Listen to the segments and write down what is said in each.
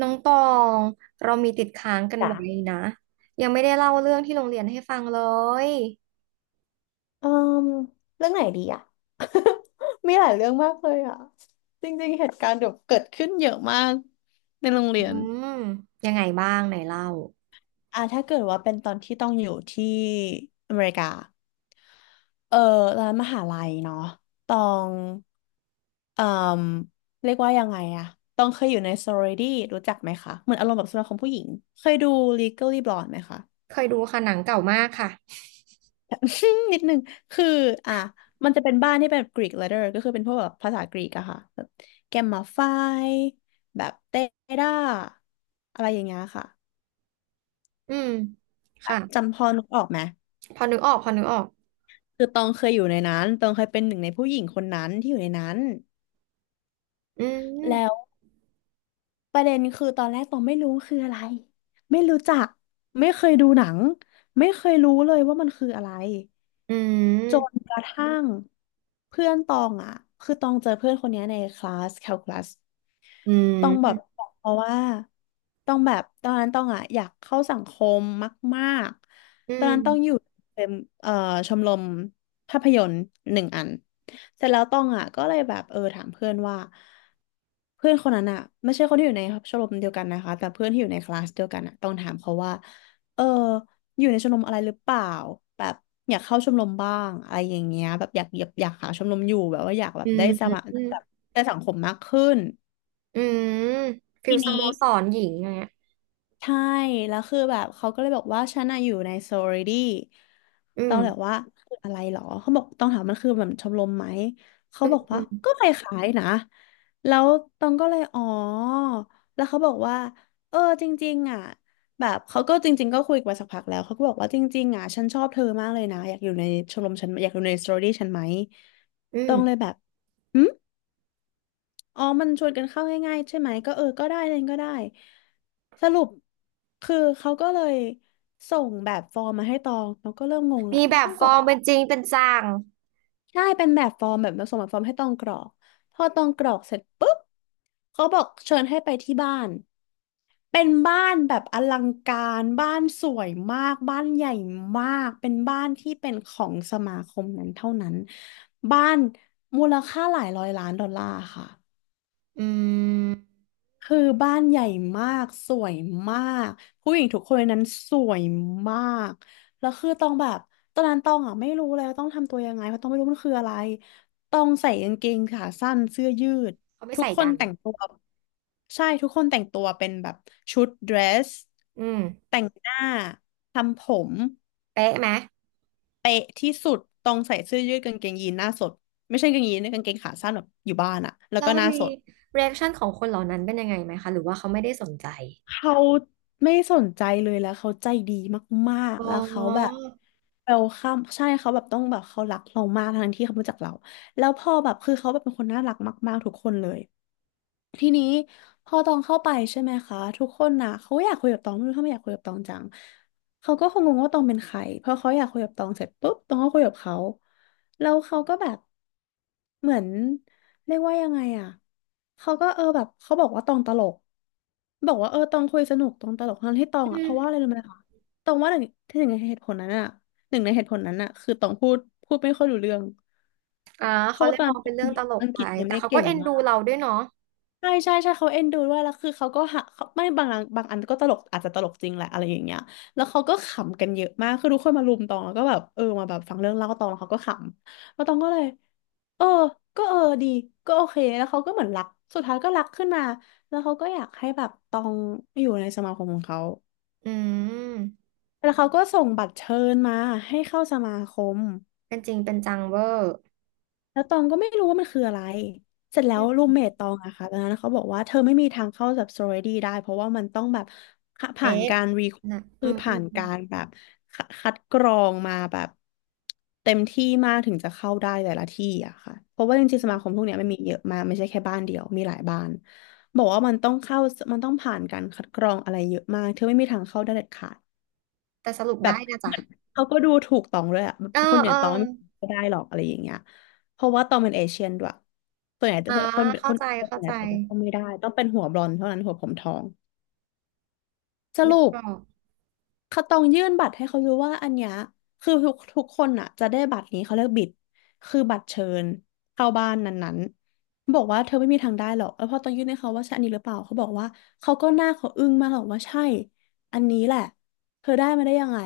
น้องตองเรามีติดค้างกันจ้ะไว้นะยังไม่ได้เล่าเรื่องที่โรงเรียนให้ฟังเลยเอ่มเรื่องไหนดีอ่ะ มีหลายเรื่องมากเลยอ่ะจริงๆเหตุการณ์เดี๋ยวเกิดขึ้นเยอะมากในโรงเรีอืยนมยังไงบ้างไหนเล่าถ้าเกิดว่าเป็นตอนที่ต้องอยู่ที่อเมริกาเออร้านมหาลัยเนาะตองเอ่มเรียกว่ายังไงอะตองเคยอยู่ใน sorority รู้จักไหมคะเหมือนอารมณ์แบบสมาคมผู้หญิงเคยดู Legally Blonde ไหมคะ เคยดูค่ะหนังเก่ามากค่ะ นิดนึงคืออ่ะมันจะเป็นบ้านที่เป็น Greek letter ก็คือเป็นพวกแบบภาษากรีกอะค่ะแบบแกมมาไฟแบบเตด้าอะไรอย่างเงี้ยค่ะอืมค่ะจำพอนึกออกไหมพอนึกออกพอนึกออกคือตองเคยอยู่ในนั้นตองเคยเป็นหนึ่งในผู้หญิงคนนั้นที่อยู่ในนั้นอืแล้วมประเด็นคือตอนแรกตองไม่รู้คืออะไรไม่รู้จักไม่เคยดูหนังไม่เคยรู้เลยว่ามันคืออะไรอืจนมกระทั่งเพื่อนตองอ่ะคือตองเจอเพื่อนคนเนี้ยในคลาสแคลคูลัส อืต้องแบบมเพราะว่าต้องแบบตอนนั้นต้องอ่ะอยากเข้าสังคมมากอืๆตอนนั้นต้องอยู่มเป็นเอ่อชมรมภาพยนตร์หนึ่งอันเสร็จแล้วต้องอ่ะก็เลยแบบเออถามเพื่อนว่าเพื่อนคนนั้นอ่ะไม่ใช่คนที่อยู่ในชมรมเดียวกันนะคะแต่เพื่อนที่อยู่ในคลาสเดียวกันอ่ะต้องถามเขาว่าเอออยู่ในชมรมอะไรหรือเปล่าแบบอยากเข้าชมรมบ้างอะไรอย่างเงี้ยแบบอยากหาชมรมอยู่แบบว่าอยากแบอืบมอืมแบบได้สังคมมากขึ้นอืมฟิทีลสโมนี้ สรหญิงอย่างเงี้ยใช่แล้วคือแบบเขาก็เลยบอกว่าฉันอะอยู่ในโซลิดี้อืต้อมงแบบว่าคืออะไรหรอเขาบอกต้องถามมันคือแบบชมรมไหม เขาอืมบอกอืว่ามก็คล้ายๆนะแล้วตองก็เลยอ๋อแล้วเขาบอกว่าเออจริงๆอ่ะแบบเขาก็จริงๆก็คุยกันมาสักพักแล้วเขาก็บอกว่าจริงๆอ่ะฉันชอบเธอมากเลยนะอยากอยู่ในชมรมฉันอยากอยู่ในโซลิดี้ฉันไหมอืตมองเลยแบบ อ๋อมันชวนกันเข้าง่ายๆใช่ไหมก็เออก็ได้เล่นก็ได้สรุปคือเขาก็เลยส่งแบบฟอร์มมาให้ตองตองก็เริ่มงงละมีแบมันบต้องฟกรออร์มกเป็นจริงเป็นจังใช่เป็นแบบฟอร์มแบบส่งแบบฟอร์มให้ตองกรอกพอตองกรอกเสร็จปุ๊บเขาบอกเชิญให้ไปที่บ้านเป็นบ้านแบบอลังการบ้านสวยมากบ้านใหญ่มากเป็นบ้านที่เป็นของสมาคมนั้นเท่านั้นบ้านมูลค่าหลายร้อยล้านดอลลาร์ค่ะ อืมคือบ้านใหญ่มากสวยมากผู้หญิงทุกคนในนั้นสวยมากแล้วคือต้องแบบตอนนั้นต้องอ่ะไม่รู้แล้วต้องทำตัวยังไงเพราะต้องไม่รู้มันคืออะไรต้องใส่กางเกงขาสั้นเสื้อยืดเขาไม่ทุกใส่คนกันแต่งตัวใช่ทุกคนแต่งตัวเป็นแบบชุดเดรสอืมแต่งหน้าทำผมเป๊ะไหม เป๊ะที่สุดต้องใส่เสื้อยืดกางเกงยีนหน้าสดไม่ใช่กางเกงยีนนะกางเกงขาสั้นแบบอยู่บ้านอะแล้วแล้ก็วหน้ามีสด เรีแอคชั่นของคนเหล่านั้นเป็นยังไงไหมคะหรือว่าเขาไม่ได้สนใจเขาไม่สนใจเลยแล้วเขาใจดีมากอ๋ๆอแล้วเขาแบบเวลคัมใช่เขาแบบต้องแบบเขารักเรามากทั้งที่เขาไม่รู้จักเราแล้วพอแบบคือเขาแบบเป็นคนน่ารักมากๆทุกคนเลย ทีนี้พอตองเข้าไปใช่ไหมคะทุกคนนะเขาอยากคุยกับตองไม่รู้ทำไมอยากคุยกับตองจังเขาก็คงงงว่าตองเป็นใครเพราะเขาอยากคุยกับตองเสร็จปุ๊บตองก็คุยกับเขาแล้วเขาก็แบบเหมือนเรียกว่ายังไงอ่ะเขาก็เออแบบเขาบอกว่าตองตลกบอกว่าเออตองคุยสนุกตองตลกทั้งที่ตองอือ่ะเพราะว่าอะไรมรู้ไหมคะตองว่าหนึ่งในเหตุผลนั้นอ่ะหนึ่งในเหตุผลนั้นอ่ะคือตองพูดไม่ค่อยรู้เรื่องอ่าเพเขาราะเลว่าตยอนมนั้อนงเป็นเรื่องตลกอังกไปฤษยังแต่ไม่ได้เขาก็เก่งเอ็นมาดูก เราด้วยเนาะใช่เขาเอ็นดูด้วยแล้วคือเขาก็หาเขาไม่บางอันบางอันก็ตลกอาจจะตลกจริงแหละอะไรอย่างเงี้ยแล้วเขาก็ขำกันเยอะมากคือทุกคนมารุมตองแล้วก็แบบเออมาแบบฟังเรื่องเล่าตองแล้วเขาก็ขำแล้วตองก็เลยเออก็เออดีก็โอเคแล้วเขาก็เหมือนรักสุดท้ายก็รักขึ้นมาแล้วเขาก็อยากให้แบบตองอยู่ในสมาคมของเขาอืมแล้วเขาก็ส่งบัตรเชิญมาให้เข้าสมาคม เป็นจริงเป็นจังเวอร์แล้วตองก็ไม่รู้ว่ามันคืออะไรเสร็จแล้วรูมอืมเมทตองอะค่ะตอนนั้นเขาบอกว่าเธอไม่มีทางเข้าแบบสโตรดี้ได้เพราะว่ามันต้องแบบผ่านเอ๊ะการรีนะอืคือมอืผ่ามนอืกามรแบบคัดกรองมาแบบเต็มที่มากถึงจะเข้าได้แต่ละที่อะค่ะเพราะว่าจริงๆอืสมาคมมพวกเนี้ยมันมีเยอะมากไม่ใช่แค่บ้านเดียวมีหลายบ้านบอกว่ามันต้องเข้ามันต้องผ่านการคัดกรองอะไรเยอะมากเธอไม่มีทางเข้าได้เด็ดขาด แต่สรุปได้นะจ๊ะเขาก็ดูถูกตองด้วยอะเออคนอเอย่าองตองไม่ได้หรอกอะไรอย่างเงี้ยเพราะว่าตองเป็นเอเชียนด้วยส่วนใหญ่แตอ่าคนคเข้านใจส่วเข้านใหใจญ่แตต้องไม่ได้ต้องเป็นหัวบลอนด์เท่านั้นหัวผมทองสนึกรุปออกเขาต้องยื่นบัตรให้เขาดูว่าอันเนี้ยคือทุกคนอ่ะจะได้บัตรนี้เขาเรียกบิดคือบัตรเชิญเข้าบ้านนั้นๆบอกว่าเธอไม่มีทางได้หรอกแล้วพอต้องยื่นให้เขาว่าใช่อันนี้หรือเปล่าเขาบอกว่าเขาก็หน้าเขาอึ้งมากบอกว่าใช่อันนี้แหละเธอได้มาได้ยังไง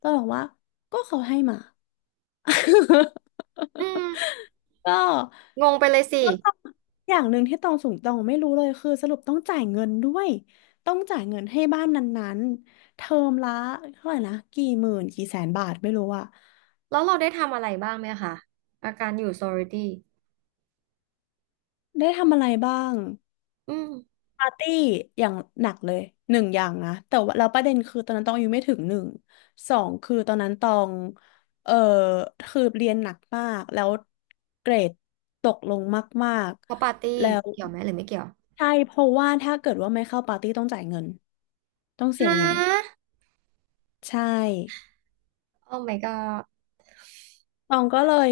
ต้องบอกว่าก็เขาให้มา อืมก็งงไปเลยสิแล้วอย่างหนึ่งที่ตองสูงตองไม่รู้เลยคือสรุปต้องจ่ายเงินด้วยต้องจ่ายเงินให้บ้านนั้นๆเทอมละเท่าไหร่นะกี่หมื่นกี่แสนบาทไม่รู้อะแล้วเราได้ทำอะไรบ้างไหมคะอาการอยู่ซอริตี้ได้ทำอะไรบ้าง อืมปาร์ตี้อย่างหนักเลยหนึ่งอย่างนะแต่ว่าเราวประเด็นคือตอนนั้นตองอายุไม่ถึงหนึ่งสองคือตอนนั้นตองเออคือเรียนหนักมากแล้วเกรดตกลงมากพอปาร์ตี้ๆแล้วเกี่ยวไหมหรือไม่เกี่ยวใช่เพราะว่าถ้าเกิดว่าไม่เข้าปาร์ตี้ต้องจ่ายเงินต้องเสียฮะ เงินใช่โอ้ my god ตองก็เลย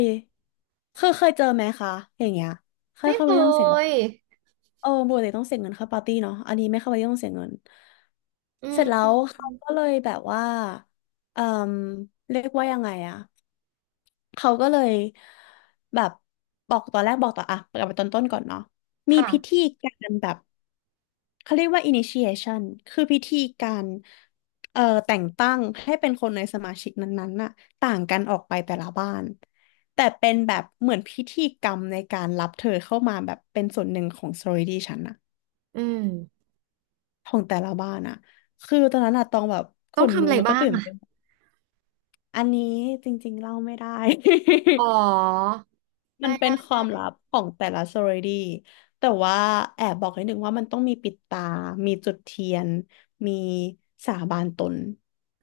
คือเคยเจอไหมคะอย่างเงี้ยเคยไม่เข้าเคไปต้องเสียง ยเออปกติต้องเสียเงินเข้าปาร์ตี้เนาะอันนี้ไม่เข้าปาร์ตี้ต้องเสียเงินอืเสมร็จแล้อืวมเขาก็เลยแบบว่าเออเรียกว่ายังไงอะเขาก็เลยแบบบอกตอนแรกบอกต่ออะกลับไปตอนต้นก่อนเนาะมีค่ะพิธีการแบบเขาเรียกว่า initiation คือพิธีการแต่งตั้งให้เป็นคนในสมาชิกนั้นๆน่ะต่างกันออกไปแต่ละบ้านแต่เป็นแบบเหมือนพิธีกรรมในการรับเธอเข้ามาแบบเป็นส่วนหนึ่งของ sorority ฉันอะ อืมของแต่ละบ้านอะคือตอนนั้นอะตองแบบขต้องนทำลุอะกไรแล้วก็บ้างตื่นอ่ะเต้นอันนี้จริงๆเล่าไม่ได้ อ๋อ มัได้นเป็ได้นความได้ลับของแต่ละ sorority แต่ว่าแอบบอกนิดนึงว่ามันต้องมีปิดตา มีจุดเทียน มีสาบานตน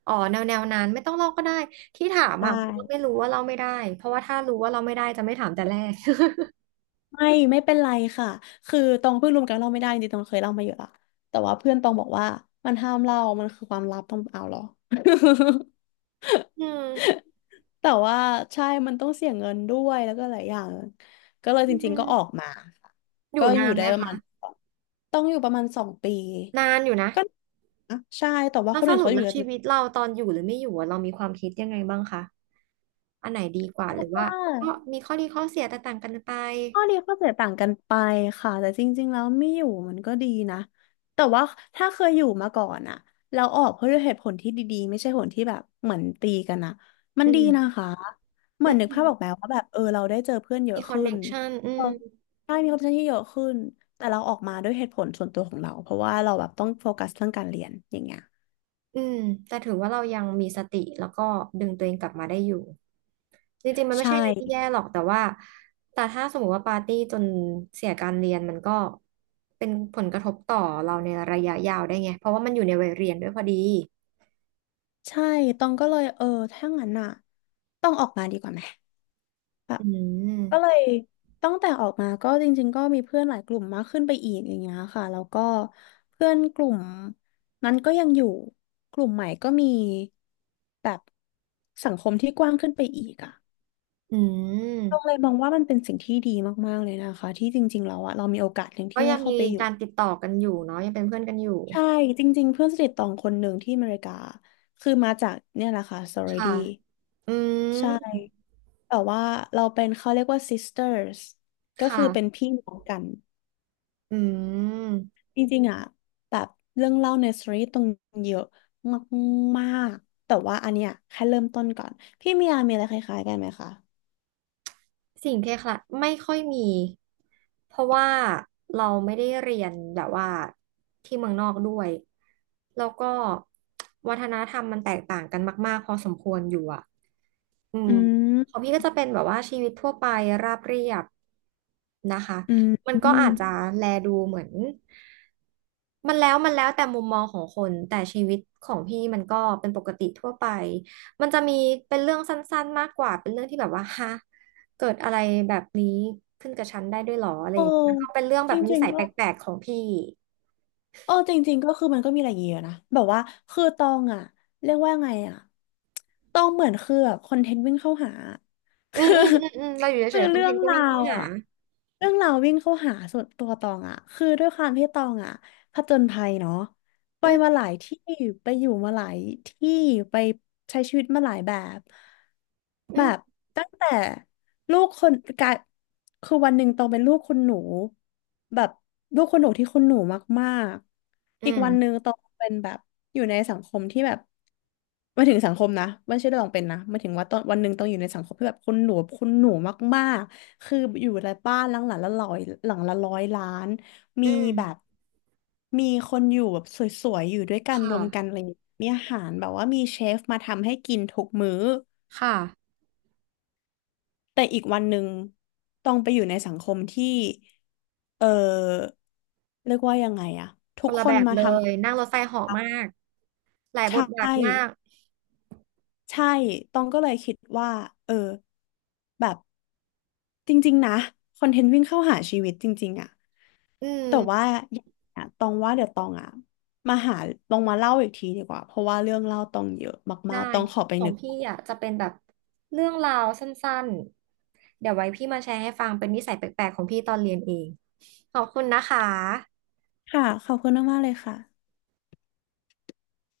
อ๋อแนวแนวนั้นไม่ต้องลอกก็ได้ที่ถามใชอ่ะเพราะว่า่ไม่รู้ว่าเราไม่ได้เพราะว่าถ้ารู้ว่าเราไม่ได้จะไม่ถามแต่แรก ไม่เป็นไรค่ะ คือตองเพิ่งรู้เหมือนกันเล่าไม่ได้จริงๆตองเคยเล่ามาเยอะละแต่ว่าเพื่อนตองบอกว่ามันห้ามเล่ามันคือความลับต้องเอาเหรอ อื มแต่ว่าใช่มันต้องเสียเงินด้วยแล้วก็หลายอย่างก็เลยอืจริงๆก็มออกมาค่ะอยู่ก็อนายู่นได้ไหมประคะมาณสองต้องอยู่ประมาณสองปีนานอยู่นะก็นะใช่แต่ว่าแล้วคนสอื่นรุปเขาอแล้ยู่วกันชีวิตเราตอนอยู่หรือไม่อยู่อะเรามีความคิดยังไงบ้างคะอันไหนดีกว่าหรือว่ว่าก็า มีข้อดีข้อเสียแตกต่างกันไปข้อดีข้อเสียต่างกันไปค่ะแต่จริงๆแล้วไม่อยู่มันก็ดีนะแต่ว่าถ้าเคยอยู่มาก่อนอะเราออกเพราะด้วยเหตุผลที่ดีๆไม่ใช่ผลที่แบบเหมือนตีกันอะมันอืดีนะมคะเหอมือนนึกืภาพออกไหมม ว่าแบบเออเราได้เจอเพื่อนเยมีอะคอนขึ้เน็นกชันอืเออมได้มีความสนที่เยอะขึ้นแต่เราออกมาด้วยเหตุผลส่วนตัวของเราเพราะว่าเราแบบต้องโฟกัสเรื่องการเรียนอย่างเงี้ยอืม แต่ถือว่าเรายังมีสติแล้วก็ดึงตัวเองกลับมาได้อยู่ จริงๆมันไม่ใช่ใช่อะไรที่แย่หรอกแต่ว่าแต่ถ้าสมมติว่าปาร์ตี้จนเสียการเรียนมันก็เป็นผลกระทบต่อเราในระยะยาวได้ไงเพราะว่ามันอยู่ในวัยเรียนด้วยพอดี ใช่ตองก็เลยถ้างั้นอะต้องออกมาดีกว่าไหมแบบ อืก็เลม ยตั้งแต่ออกมาก็จริงๆก็มีเพื่อนหลายกลุ่มมากขึ้นไปอีกอย่างเงี้ยค่ะแล้วก็เพื่อนกลุ่มนั้นก็ยังอยู่กลุ่มใหม่ก็มีแบบสังคมที่กว้างขึ้นไปอีกอ่ะอืตรงเลม ยมองว่ามันเป็นสิ่งที่ดีมากๆเลยนะคะที่จริงๆแล้วอะเรามีโอกาสหนึ่งก็ที่ได้ยังเข้ามีไปอยู่การติดต่อกันอยู่เนาะยังเป็นเพื่อนกันอยู่ใช่จริงๆเพื่อนสนิทตองคนหนึ่งที่อเมริกาคือมาจากเนี่ยแหละค่ะ ค่ะ sorority อืใช่มแต่ว่าเราเป็นเขาเรียกว่า sisters ก็คคือเป็น่ะพี่น้องกัน อืม จริงๆอ่ะแบบเรื่องเล่าในสตอรี่ตรงเยอะมากๆแต่ว่าอันเนี้ยแค่เริ่มต้นก่อนพี่มียามีอะไรคล้ายๆกันไหมคะสิ่งคล้ายๆไม่ค่อยมีเพราะว่าเราไม่ได้เรียนแบบว่าที่เมืองนอกด้วยแล้วก็วัฒนธรรมมันแตกต่างกันมากๆพอสมควรอยู่อ่ะอืมอืของมพี่ก็จะเป็นแบบว่าชีวิตทั่วไปราบเรียบนะคะอืมมันอืก็มอาจจะแลดูเหมือนมันแล้วมันแล้วแต่มุมมองของคนแต่ชีวิตของพี่มันก็เป็นปกติทั่วไปมันจะมีเป็นเรื่องสั้นๆมากกว่าเป็นเรื่องที่แบบว่าฮะ เกิดอะไรแบบนี้ขึ้นกับฉันได้ด้วยหรออะไรโอ้อย่างเงี้ยก็เป็นเรื่องจแบบนิริงสัๆยก็แปลกๆของพี่โอ้จริงๆก็คือมันก็มีอะไรอย่างเงี้ยอะนะแบบว่าคือตองอ่ะเรียกว่าไงอ่ะตองเหมือนคือแบบคอนเทนต์วิ่งเข้าหา อืมคือ อืมอืมอืมเราอยู่คืเฉอยๆคอนเรื่เทองนต์ก็ราวิ่งเข้าวหาอ่ะเรื่องราววิ่งเข้าหาส่วนตัวตองอ่ะคือด้วยความที่ตองอ่ะผจญภัยเนาะไปอืมาหมลายที่ไปอยู่มาหลายที่ไปใช้ชีวิตมาหลายแบบอืแบบมตั้งแต่ลูกคนกลายคือวันหนึ่งตองเป็นลูกคนหนูแบบลูกคนหนูที่คนหนูมากๆอือีกมวันหนึ่งตองเป็นแบบอยู่ในสังคมที่แบบ หมายถึงสังคมนะไม่ใช่เรื่องเป็นนะหมายถึงว่าตอนวันหนึ่งต้องอยู่ในสังคมที่แบบคนหนูมากๆคืออยู่ในบ้านหลังหลังละร้อยหลังละร้อยล้านอืมีแบบมมีคนอยู่แบบสวยๆอยู่ด้วยกัคนรวมกัน่ะอะไรอย่างเงี้ยมีอาหารแบบว่ามีเชฟมาทำให้กินทุกมื้อค่ะแต่อีกวันหนึ่งต้องไปอยู่ในสังคมที่ เออเรียกว่ายังไงอะคทุกนละคแบนบมาเลทยนั่งรถไฟเหาะมากหลายำ ใชบทบาทมา่ กใช่ตองก็เลยคิดว่า เออ แบบ จริงๆนะคอนเทนต์วิ่งเข้าหาชีวิตจริงๆอะอืแต่ว่ามอย่างเงี้ยตองว่าเดี๋ยวตองอะมาหาลองมาเล่าอีกทีดีกว่าเพราะว่าเรื่องเล่าตองเยอะมาได้กๆตองขอไปขอนึงกพี่อ่ะจะเป็นแบบเรื่องราวสั้นๆเดี๋ยวไว้พี่มาแชร์ให้ฟังเป็นนิสัยแปลกๆของพี่ตอนเรียนเองขอบคุณนะคะค่ะขอบคุณมากๆเลยค่ะ